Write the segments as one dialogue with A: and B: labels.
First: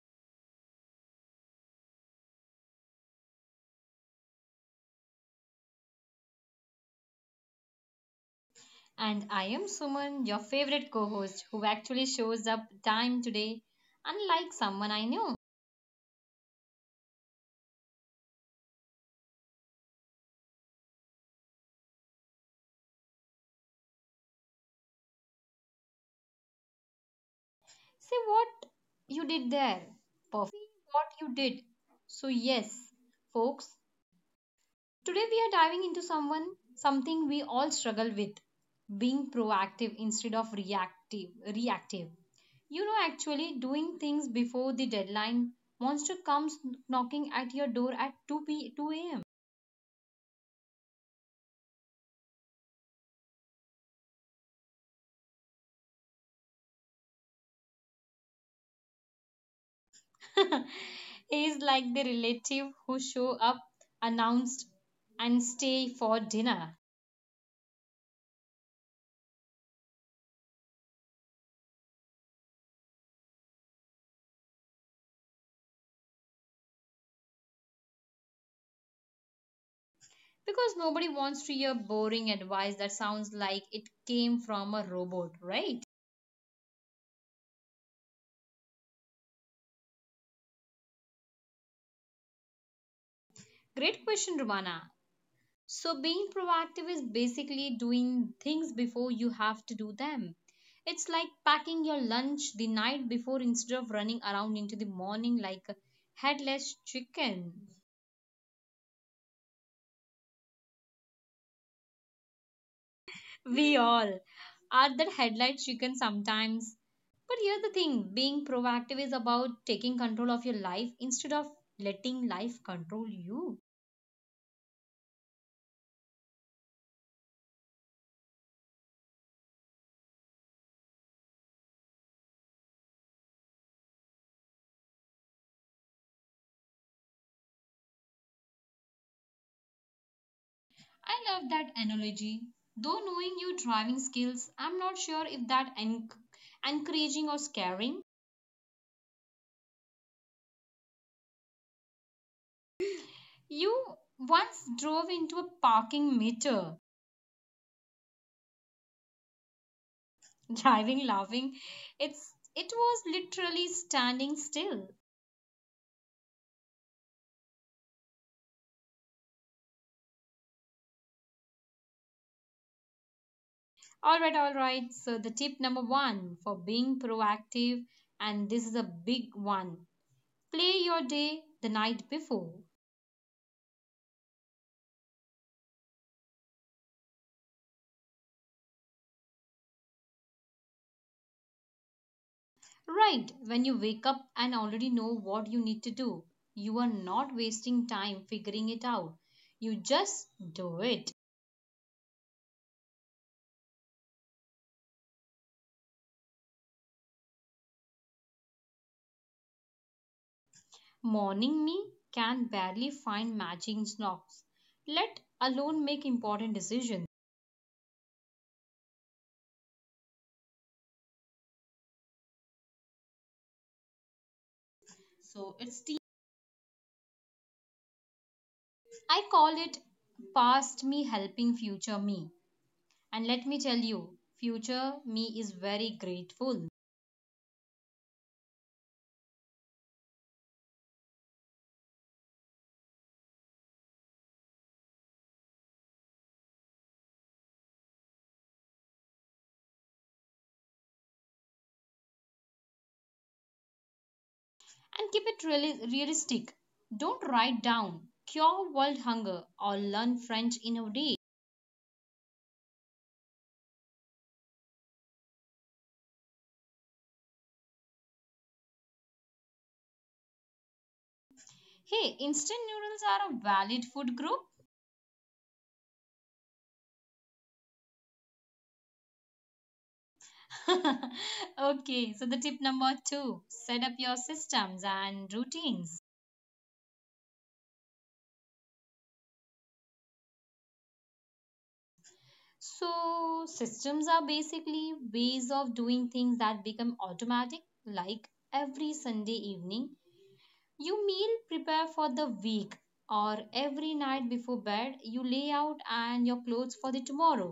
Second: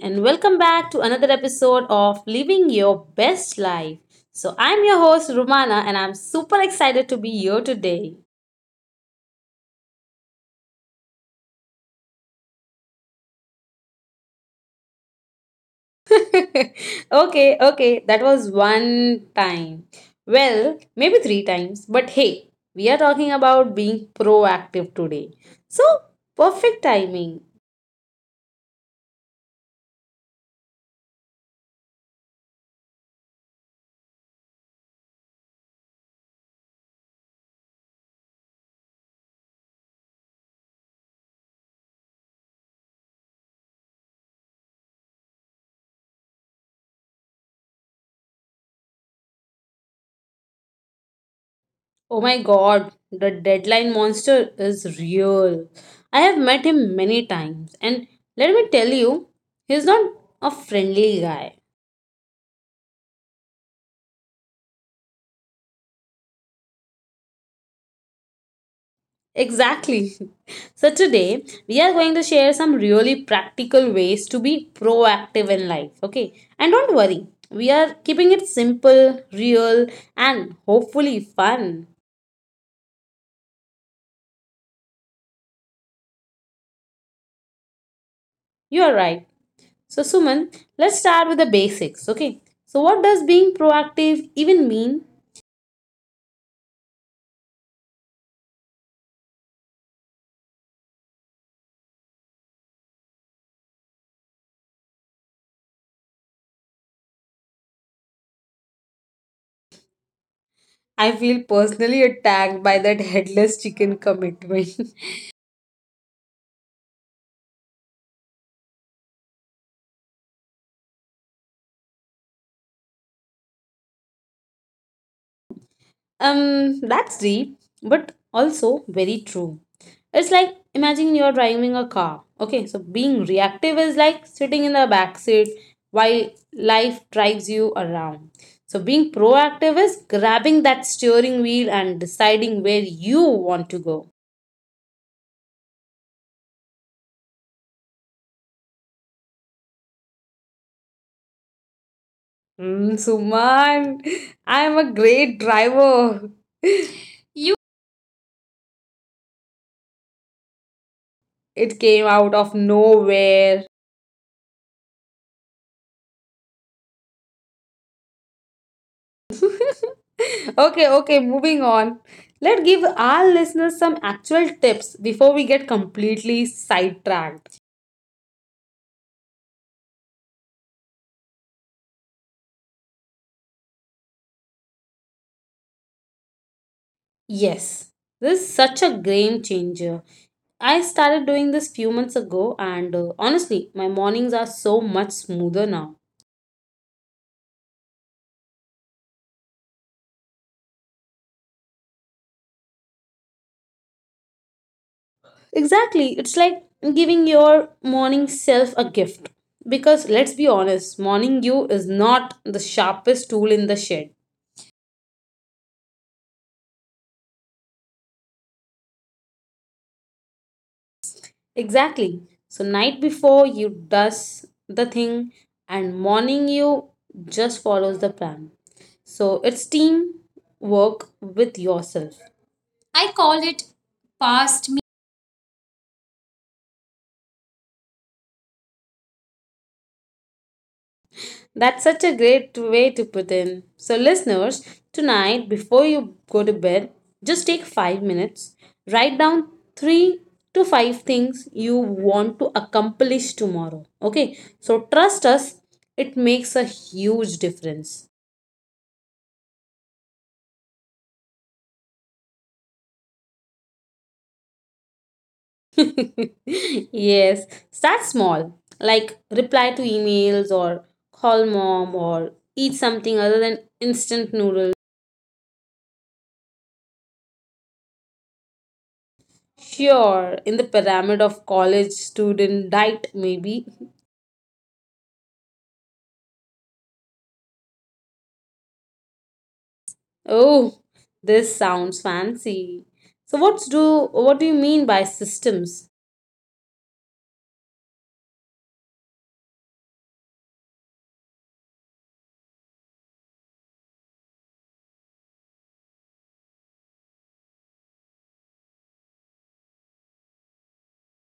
A: and welcome back to another episode of Living Your Best Life. So, I'm your host, Rumana, and I'm super excited to be here today.
B: And I am Suman, your favorite co host, who actually shows up time today, unlike someone I know.
A: Okay, okay, that was one time. Well, maybe three times, but hey, we are talking about being proactive today. So, perfect timing.
B: Say what you did there. Perfect. What you did. So, yes, folks, today we are diving into something we all struggle with being proactive instead of reactive. Reactive. You know, actually doing things before the deadline monster comes knocking at your door at 2 p 2 a.m.
A: Oh my god, the deadline monster is real. I have met him many times, and let me tell you, he's not a friendly guy.
B: is like the relative who show up announced and stay for dinner
A: Exactly. So, today we are going to share some really practical ways to be proactive in life, okay? And don't worry, we are keeping it simple, real, and hopefully fun.
B: because nobody wants to hear boring advice that sounds like it came from a robot, right?
A: You are right. So, Suman, let's start with the basics, okay? So, what does being proactive even mean?
B: Great question, Rumana. So being proactive is basically doing things before you have to do them. It's like packing your lunch the night before instead of running around into the morning like a headless chicken.
A: I feel personally attacked by that headless chicken commitment.
B: We all are that headlight chicken sometimes. But here's the thing, being proactive is about taking control of your life instead of letting life control you.
A: That's deep, but also very true. It's like imagine you're driving a car. Okay, so being reactive is like sitting in the back seat while life drives you around. So being proactive is grabbing that steering wheel and deciding where you want to go.
B: I love that analogy. Though knowing your driving skills, I'm not sure if that encouraging or scaring.
A: Mm, Suman, I am a great driver.
B: You
A: You.
B: once drove into a parking meter.
A: It came out of nowhere.
B: driving laughing. It was literally standing still.
A: Okay, okay, moving on. Let's give our listeners some actual tips before we get completely sidetracked.
B: All right, all right. So, the tip number one for being proactive, and this is a big one, play your day the night before.
A: Yes, this is such a game changer. I started doing this few months ago, and honestly, my mornings are so much smoother now.
B: Right, when you wake up and already know what you need to do, you are not wasting time figuring it out. You just do it.
A: Exactly, it's like giving your morning self a gift. Because let's be honest, morning you is not the sharpest tool in the shed.
B: Morning me can barely find matching socks, let alone make important decisions.
A: Exactly. So night before you does the thing and morning you just follows the plan.
B: So,
A: So
B: it's the
A: it's team work with yourself.
B: I
A: I
B: call it
A: call it
B: past me
A: past me.
B: helping future me. And let me tell you, future me is very grateful.
A: That's such a great way to put in. So listeners, tonight before you go to bed, just take 5 minutes, write down 3 to 5 things you want to accomplish tomorrow. Okay? So trust us, it makes a huge difference.
B: And keep it realistic. Don't write down cure world hunger or learn French in a day.
A: Yes, start small, like reply to emails or call mom or eat something other than instant noodles.
B: Hey, instant noodles are a valid food group.
A: Sure, in the pyramid of college student diet, maybe.
B: Okay, so the tip number two, set up your systems and routines.
A: Oh, this sounds fancy. So what do you mean by systems?
B: So, systems are basically ways of doing things that become automatic, like every Sunday evening you meal prepare for the week, or every night before bed, you lay out and your clothes for the tomorrow.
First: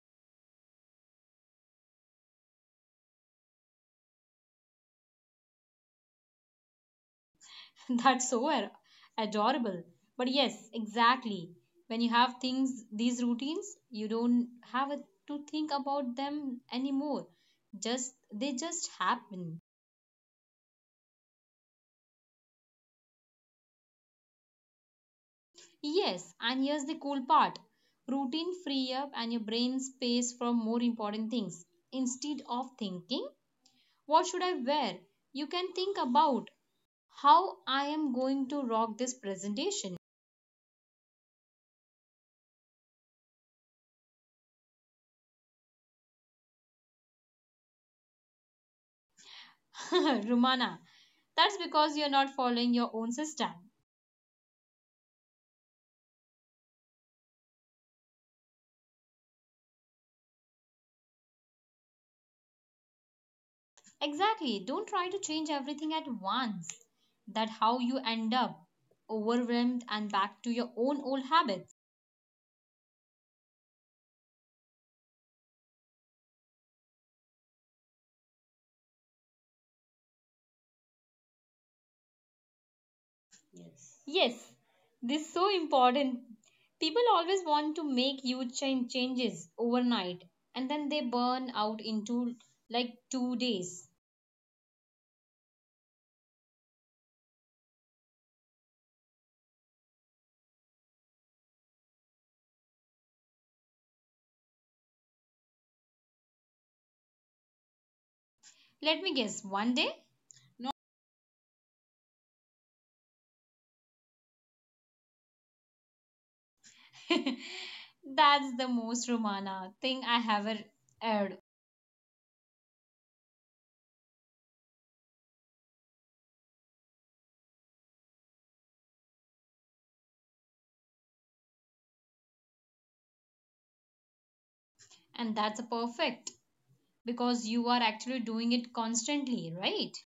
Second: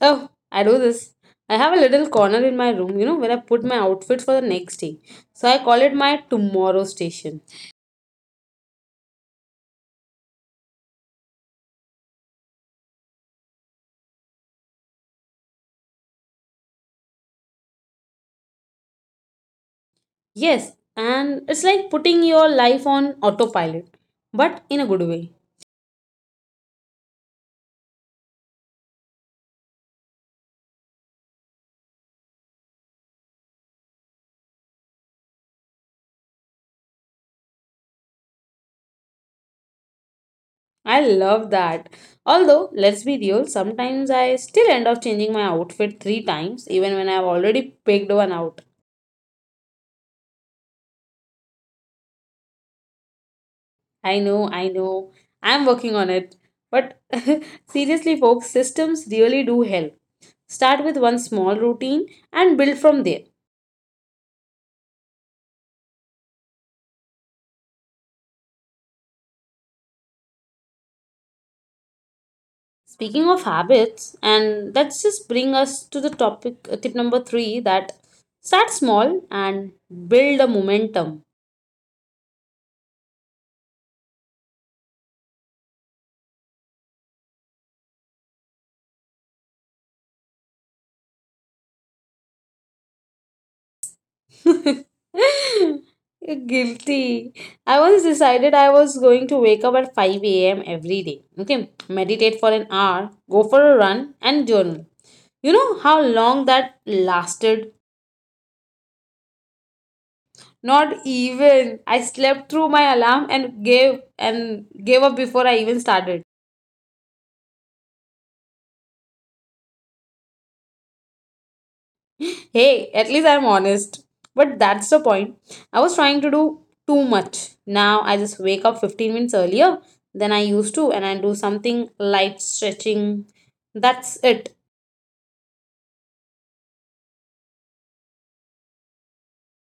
A: Oh, I do this. I have a little corner in my room, where I put my outfit for the next day. So I call it my tomorrow station.
B: That's so adorable. But yes, exactly. When you have things, these routines, you don't to think about them anymore. Just they just happen.
A: Yes, and it's like putting your life on autopilot, but in a good way.
B: Yes, and here's the cool part. Routine free up and your brain space from more important things. Instead of thinking, what should I wear? You can think about how I am going to rock this presentation.
A: I love that. Although, let's be real, sometimes I still end up changing my outfit three times, even when I've already picked one out.
B: Rumana, that's because you're not following your own system.
A: I know, I'm working on it. But seriously, folks, systems really do help. Start with one small routine and build from there.
B: Exactly. Don't try to change everything at once. That's how you end up overwhelmed and back to your own old habits.
A: Speaking of habits, and let's just bring us to the topic tip number three, that start small and build a momentum.
B: Yes. Yes, this is so important. People always want to make huge changes overnight and then they burn out into like 2 days.
A: You're guilty. I once decided I was going to wake up at 5 a.m. every day. Okay, meditate for an hour, go for a run, and journal. You know how long that lasted?
B: Let me guess, one day?
A: Not even. I slept through my alarm and gave up before I even started.
B: That's the most Romana thing I have ever heard.
A: Hey, at least I'm honest. But that's the point. I was trying to do too much. Now I just wake up 15 minutes earlier than I used to and I do something light stretching. That's it.
B: And that's perfect because you are actually doing it constantly, right?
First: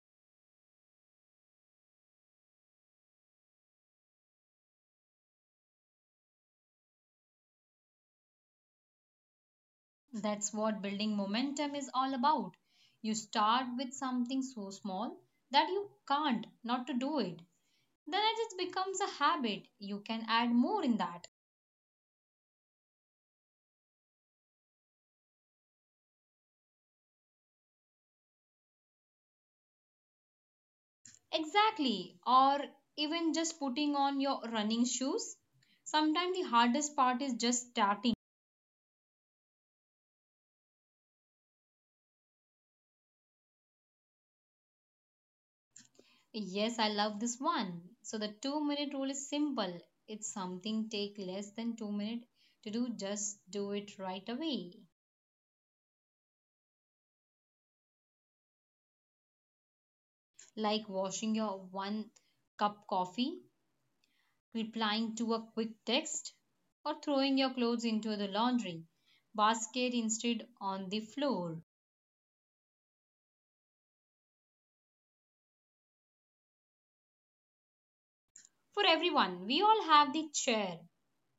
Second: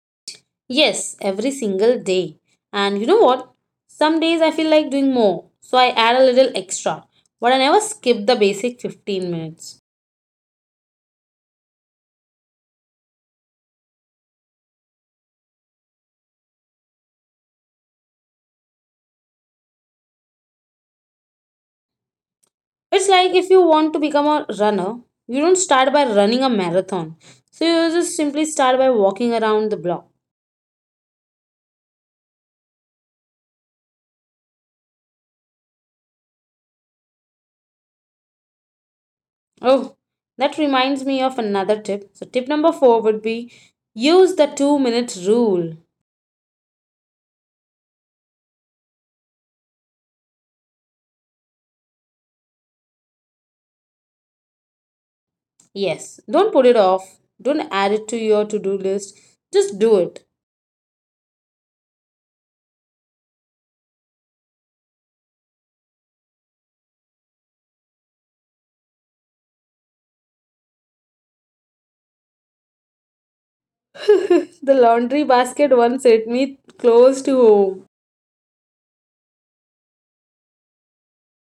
A: Yes, every single day. And you know what? Some days I feel like doing more, so I add a little extra. But I never skip the basic 15 minutes.
B: That's what building momentum is all about. You start with something so small that you can't not to do it. Then it just becomes a habit. You can add more in that.
A: It's like if you want to become a runner, you don't start by running a marathon. So you just simply start by walking around the block.
B: Exactly. Or even just putting on your running shoes. Sometimes the hardest part is just starting.
A: Oh, that reminds me of another tip. So, tip number four would be use the 2-minute rule.
B: Yes, I love this one. So the 2 minute rule is simple. It's something take less than 2 minutes to do, just do it right away.
A: Yes, don't put it off, don't add it to your to do list, just do it.
B: Like washing your one cup coffee, replying to a quick text, or throwing your clothes into the laundry basket instead on the floor.
A: The laundry basket once hit me close to home.
B: For everyone, we all have the chair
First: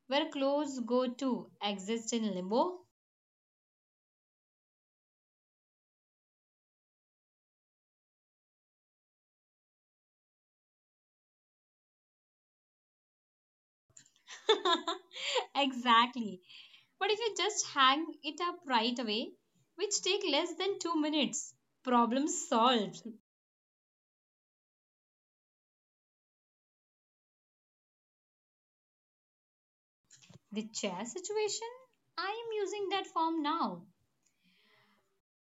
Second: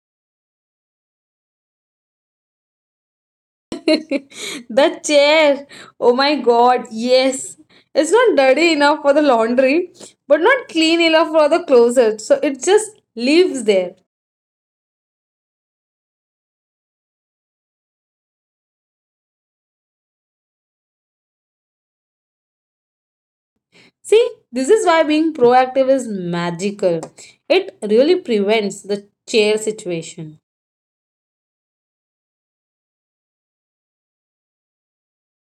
B: where clothes go to exist in limbo.
A: The chair, oh my god, yes, it's not dirty enough for the laundry, but not clean enough for the closet, so it just lives there.
B: exactly. But if you just hang it up right away, which take less than 2 minutes, problem solved.
A: See, this is why being proactive is magical. It really prevents the chair situation.
B: The chair situation, I am using that form now.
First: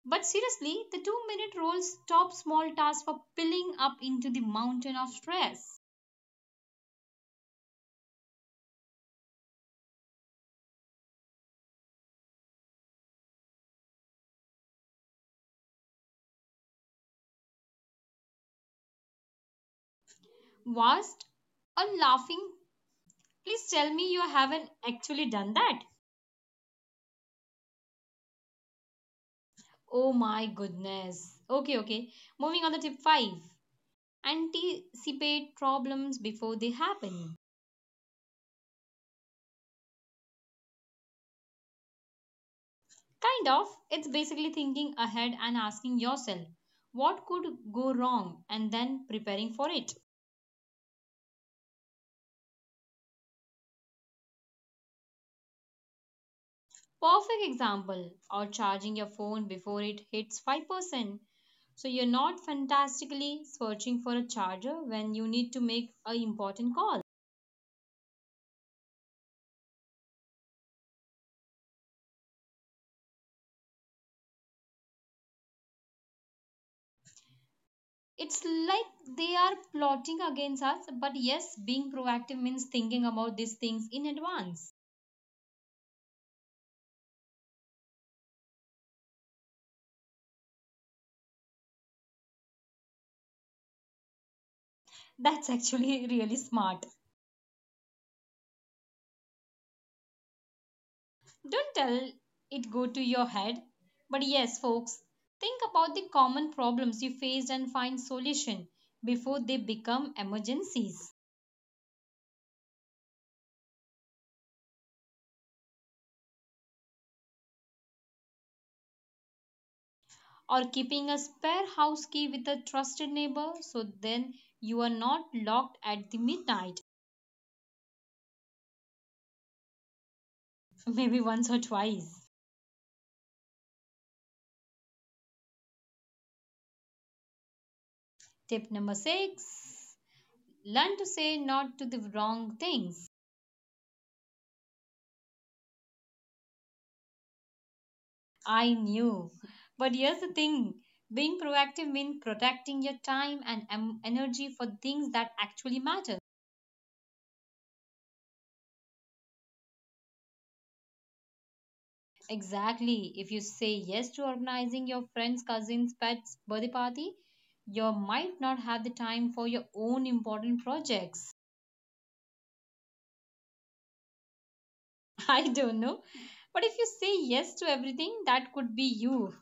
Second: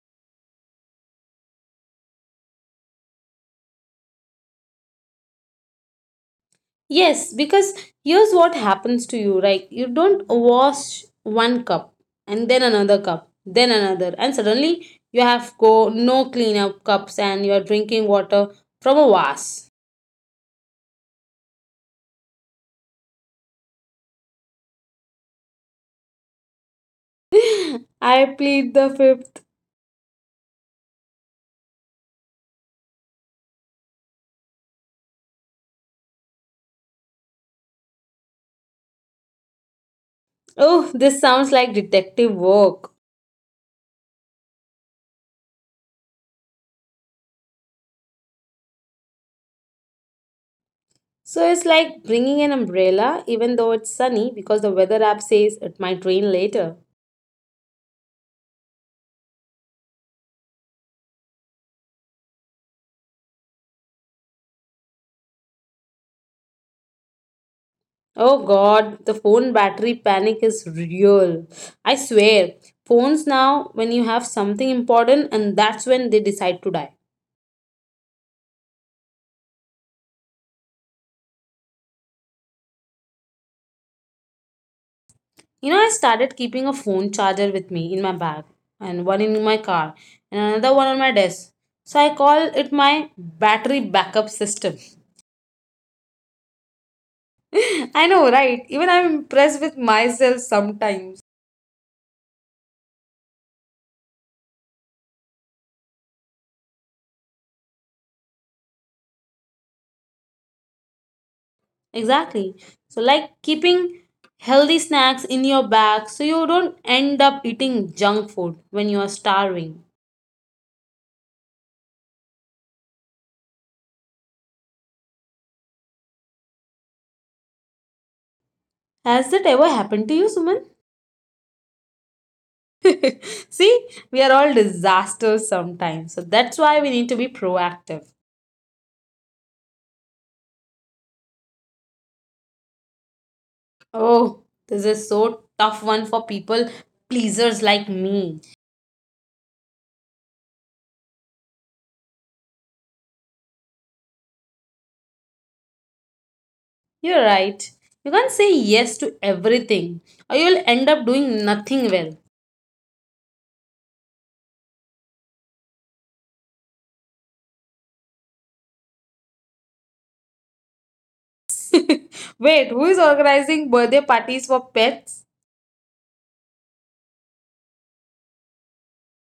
B: But seriously, the 2-minute rule stops small tasks for piling up into the mountain of stress.
A: Yes, because here's what happens to you, right? You don't wash one cup and then another cup, then another, and suddenly you have go no cleanup cups and you are drinking water from a vase.
B: Vast or laughing, please tell me you haven't actually done that.
A: I plead the fifth.
B: Oh my goodness. Okay, okay. Moving on to tip 5. Anticipate problems before they happen.
A: Oh, this sounds like detective work.
B: Kind of. It's basically thinking ahead and asking yourself, what could go wrong, and then preparing for it.
A: So it's like bringing an umbrella even though it's sunny because the weather app says it might rain later.
B: Perfect example, or charging your phone before it hits 5%. So you're not fantastically searching for a charger when you need to make a important call.
A: Oh god, the phone battery panic is real. I swear, phones now, when you have something important, and that's when they decide to die.
B: It's like they are plotting against us, but yes, being proactive means thinking about these things in advance.
A: You know, I started keeping a phone charger with me in my bag, and one in my car, and another one on my desk. So I call it my battery backup system.
B: That's actually really smart.
A: I know, right? Even I'm impressed with myself sometimes.
B: Don't tell it go to your head. But yes, folks, think about the common problems you faced and find solution before they become emergencies.
A: Exactly. So, like keeping healthy snacks in your bag so you don't end up eating junk food when you are starving.
B: Or keeping a spare house key with a trusted neighbor so then you are not locked at the midnight.
A: Has that ever happened to you, Suman?
B: Maybe once or twice.
A: See, we are all disasters sometimes. So, that's why we need to be proactive.
B: Tip number 6, learn to say not to the wrong things.
A: Oh, this is so tough one for people pleasers like me.
B: I knew. But here's the thing, being proactive means protecting your time and energy for things that actually matter.
A: You're right. You can't say yes to everything or you'll end up doing nothing well.
B: Exactly. If you say yes to organizing your friend's cousin's pet's birthday party, you might not have the time for your own important projects.
A: Wait, who is organizing birthday parties for pets?
B: I don't know. But if you say yes to everything, that could be you.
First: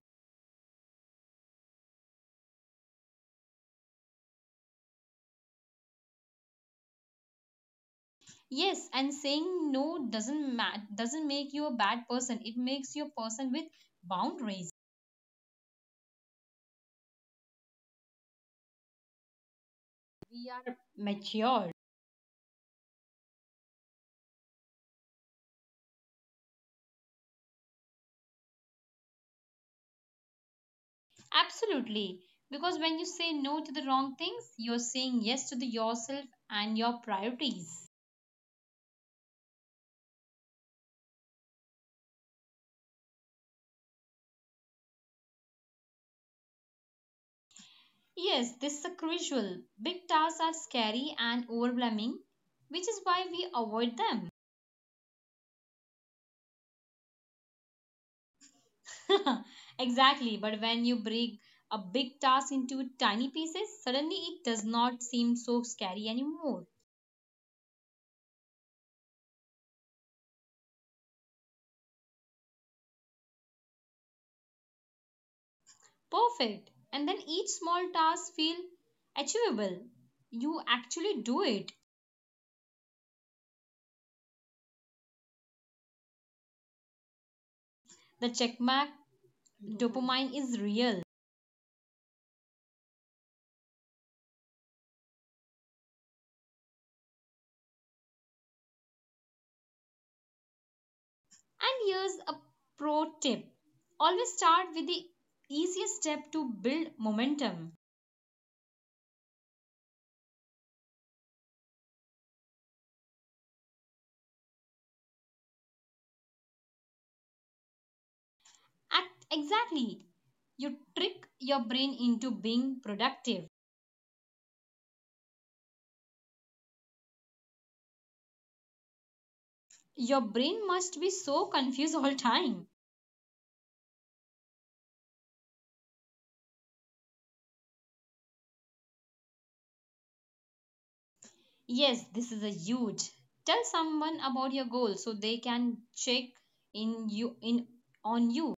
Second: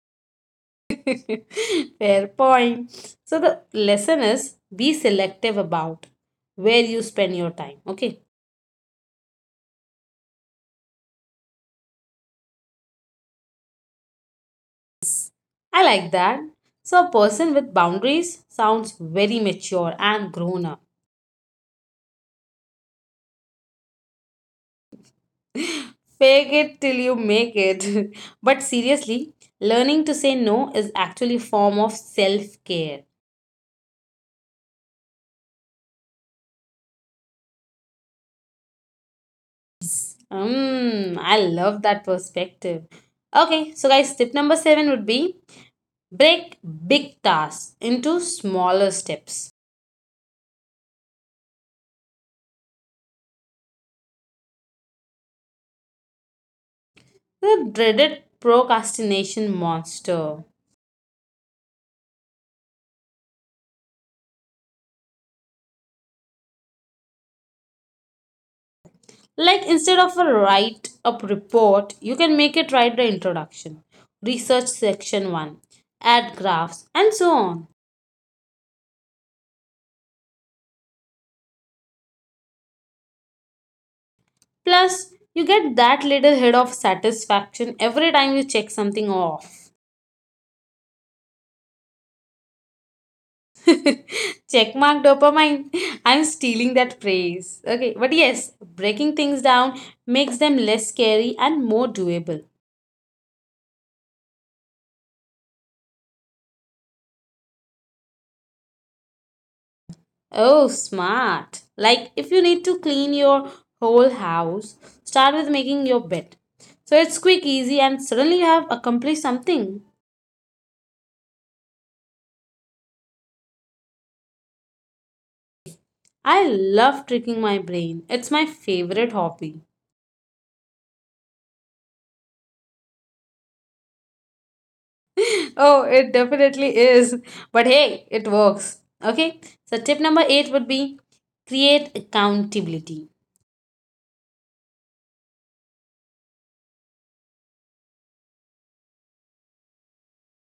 A: Fair point. So the lesson is be selective about where you spend your time. Okay.
B: Yes, and saying no doesn't make you a bad person. It makes you a person with boundaries.
A: I like that. So a person with boundaries sounds very mature and grown up.
B: We are mature.
A: Fake it till you make it. But seriously, learning to say no is actually a form of self-care.
B: Absolutely. Because when you say no to the wrong things, you're saying yes to the yourself and your priorities.
A: Mm, I love that perspective. Okay, so guys, tip number seven would be break big tasks into smaller steps.
B: Yes, this is a crucial. Big tasks are scary and overwhelming, which is why we avoid
A: The dreaded procrastination monster.
B: them. exactly, but when you break a big task into tiny pieces, suddenly it does not seem so scary anymore.
A: Like instead of a write up report, you can make it write the introduction, research section 1, add graphs, and so on.
B: Perfect. And then each small task feel achievable. You actually do it.
A: Plus, you get that little hit of satisfaction every time you check something off.
B: The checkmark dopamine is real.
A: Checkmark dopamine. I'm stealing that phrase. Okay, but yes, breaking things down makes them less scary and more doable.
B: And here's a pro tip, always start with the easiest step to build momentum.
A: Oh, smart. Like if you need to clean your whole house, start with making your bed. So it's quick, easy, and suddenly you have accomplished something.
B: Act exactly. You trick your brain into being productive.
A: I love tricking my brain. It's my favorite hobby.
B: Your brain must be so confused all time.
A: Oh, it definitely is. But hey, it works. Okay. So tip number eight would be create accountability.
B: Yes, this is a huge. Tell someone about your goal so they can check in you in on you.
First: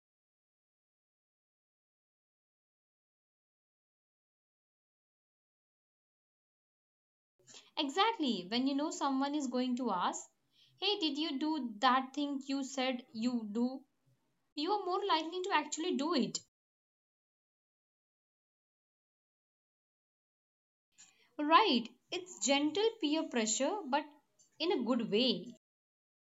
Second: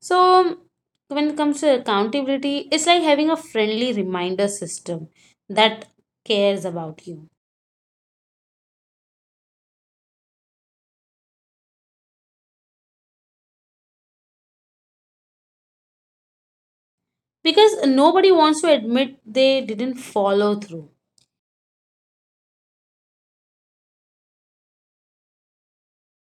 A: So when it comes to accountability, it's like having a friendly reminder system that cares about you.
B: Exactly. When you know someone is going to ask, "Hey, did you do that thing you said you do?" you are more likely to actually do it.
A: Because nobody wants to admit they didn't follow through.
B: Right, it's gentle peer pressure, but in a good way.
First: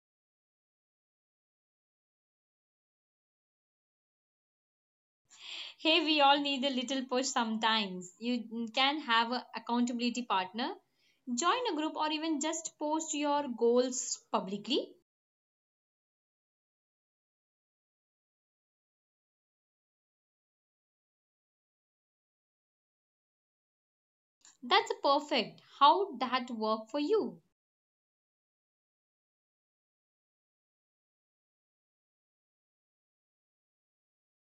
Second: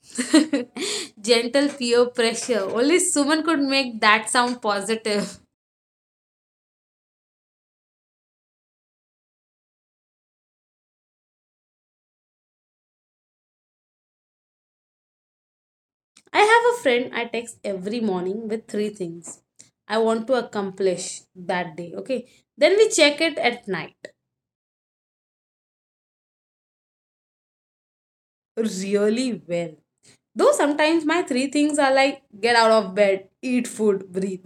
A: Gentle peer pressure. Only Suman could make that sound positive.
B: Hey, we all need a little push sometimes. You can have an accountability partner, join a group, or even just post your goals publicly.
A: I have a friend I text every morning with three things I want to accomplish that day. Okay. Then we check it at night.
B: That's perfect. How that work for you?
A: Really well. Though sometimes my three things are like get out of bed, eat food, breathe.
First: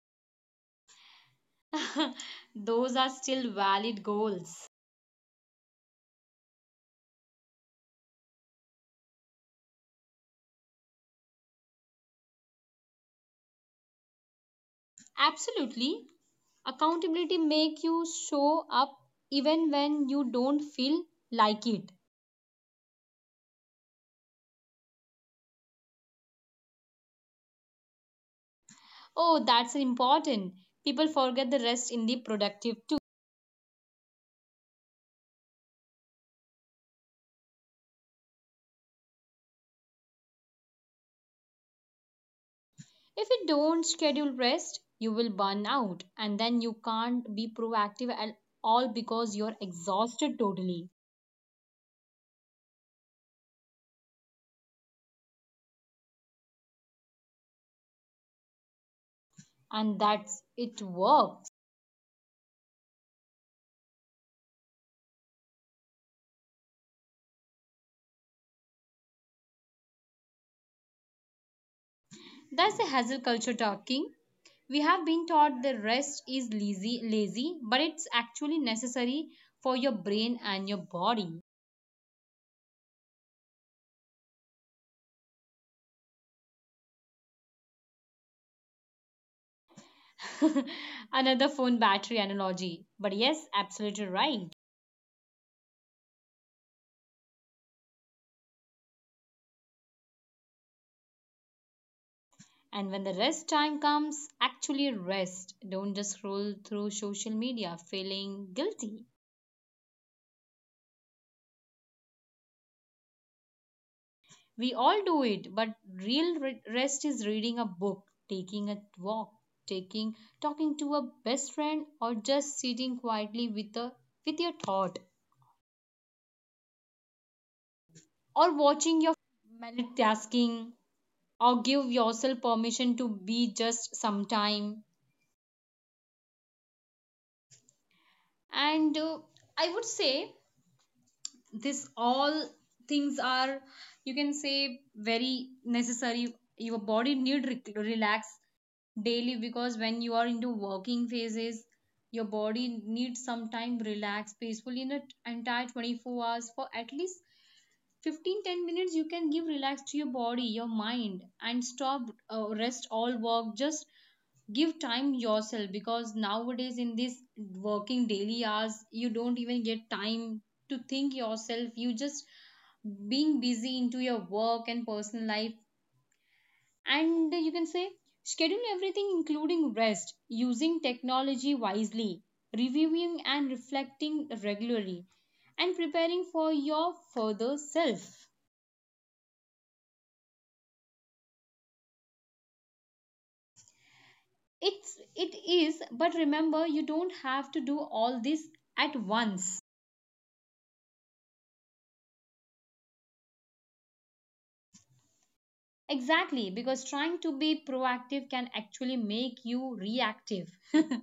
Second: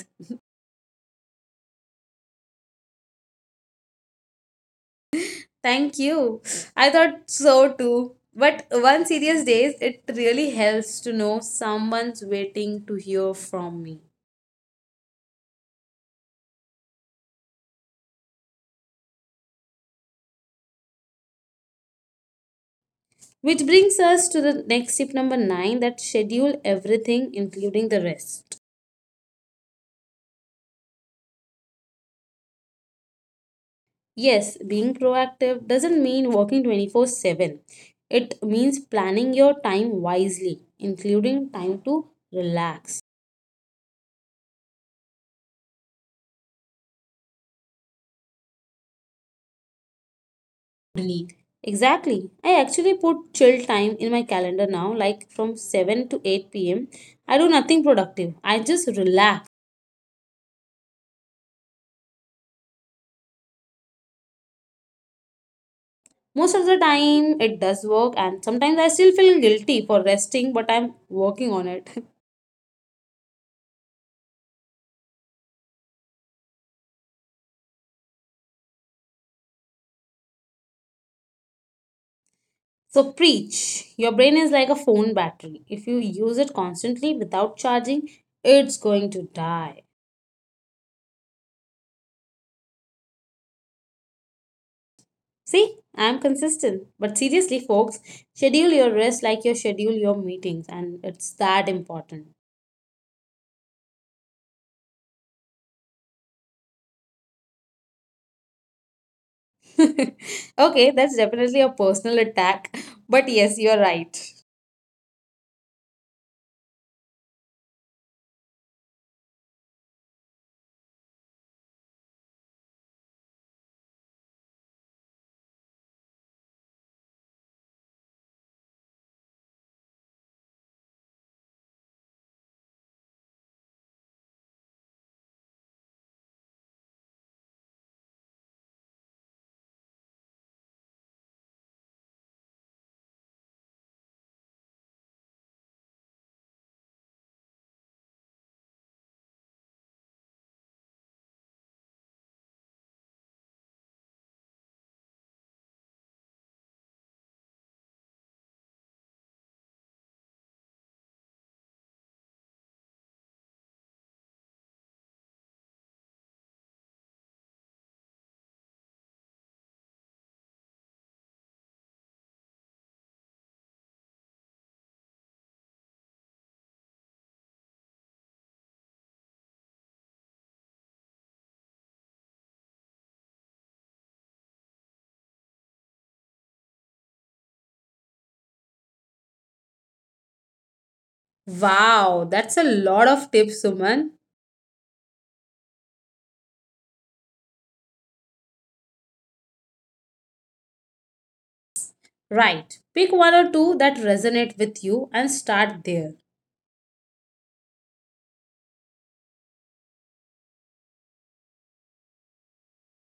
B: Those are still valid goals.
A: Thank you. I thought so too. But one serious days, it really helps to know someone's waiting to hear from me.
B: Absolutely. Accountability make you show up even when you don't feel like it.
A: Which brings us to the next tip number nine, that schedule everything, including the rest.
B: Oh, that's important. People forget the rest in the productive too.
A: Yes, being proactive doesn't mean working 24/7. It means planning your time wisely, including time to relax
B: If you don't schedule rest, you will burn out and then you can't be proactive at all because you're exhausted totally.
A: league. Exactly. I actually put chill time in my calendar now, like from 7 to 8 pm. I do nothing productive, I just relax.
B: And that's it works.
A: Most of the time, it does work, and sometimes I still feel guilty for resting, but I'm working on it.
B: That's the hustle culture talking. We have been taught that rest is lazy, but it's actually necessary for your brain and your body.
A: So, preach. Your brain is like a phone battery. If you use it constantly without charging, it's going to die.
B: Another phone battery analogy. But yes, absolutely right.
A: See, I'm consistent. But seriously, folks, schedule your rest like you schedule your meetings, and it's that important.
B: And when the rest time comes, actually rest. Don't just scroll through social media feeling guilty.
A: Okay, that's definitely a personal attack. But yes, you're right.
B: We all do it, but rest is reading a book, taking a walk, taking talking to a best friend or just sitting quietly with a with your thought or watching your multitasking or give yourself permission to be just sometime and I would say this all things are you can say very necessary your body need relax daily because when you are into working phases your body needs some time relax peacefully in an entire 24 hours for at least 15 10 minutes you can give relax to your body your mind and stop rest all work just give time yourself because nowadays in this working daily hours you don't even get time to think yourself you just being busy into your work and personal life and you can say schedule everything including rest using technology wisely reviewing and reflecting regularly and preparing for your further self
A: Wow, that's a lot of tips, Suman.
B: it is but remember you don't have to do all this at once.
A: Right. Pick one or two that resonate with you and start there.
B: Exactly, because trying to be proactive can actually make you reactive.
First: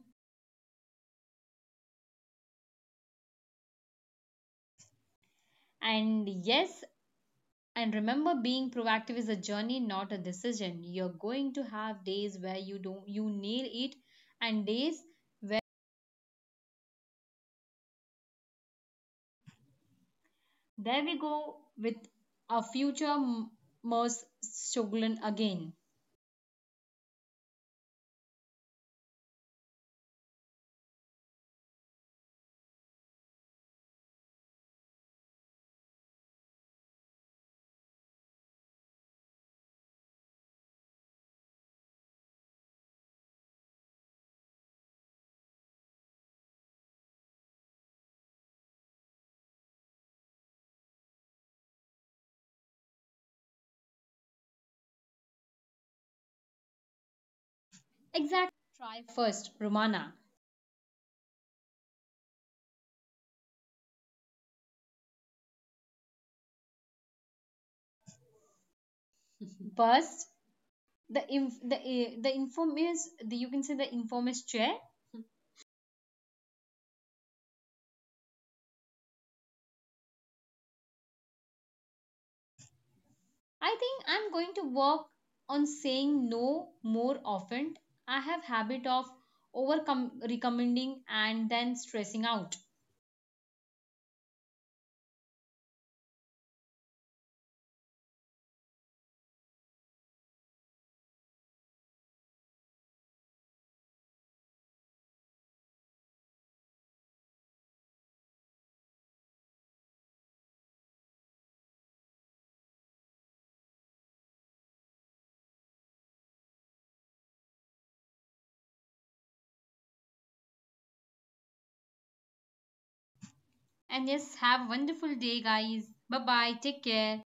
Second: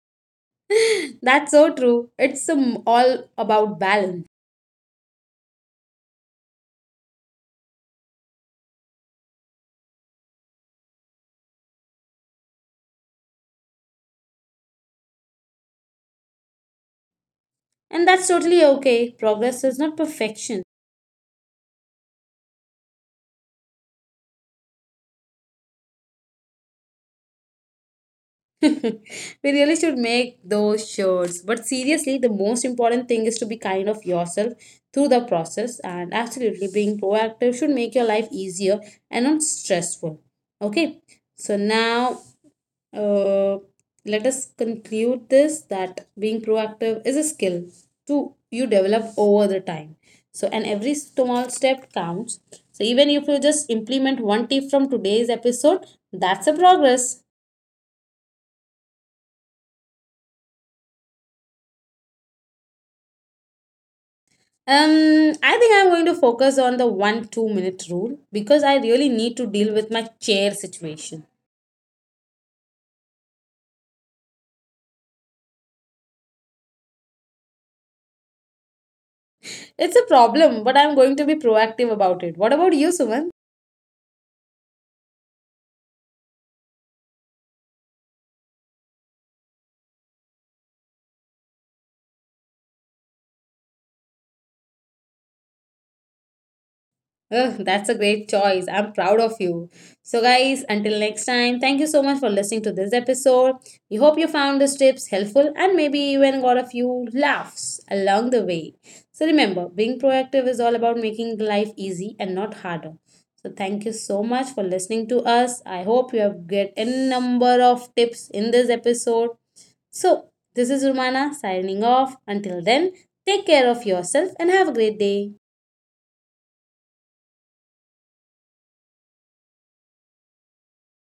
A: That's so true. It's all about balance.
B: And yes, and remember being proactive is a journey, not a decision. You're going to have days where you don't you nail it and days
A: And that's totally okay. Progress is not perfection.
B: there we go with a future Merce Shogun again.
A: We really should make those shirts. But seriously, the most important thing is to be kind of yourself through the process. And absolutely, being proactive should make your life easier and not stressful. Okay, so now uh, let us conclude this, that being proactive is a skill to you develop over the time. So, and every small step counts. So, even if you just implement one tip from today's episode, that's a progress.
B: Exactly. Try first, Romana.
A: I think I'm going to focus on the one two minute rule because I really need to deal with my chair situation.
B: First, the infamous you can say the infamous chair.
A: It's a problem, but I'm going to be proactive about it. What about you, Suman?
B: I think I'm going to work on saying no more often. I have habit of over recommending and then stressing out.
A: Ugh, that's a great choice. I'm proud of you. So, guys, until next time, thank you so much for listening to this episode. We hope you found these tips helpful and maybe even got a few laughs along the way. So, remember, being proactive is all about making life easy and not harder. So, thank you so much for listening to us. I hope you have get any number of tips in this episode. So, this is Romana signing off. Until then, take care of yourself and have a great day.
B: And yes, have a wonderful day guys. Bye bye. Take care.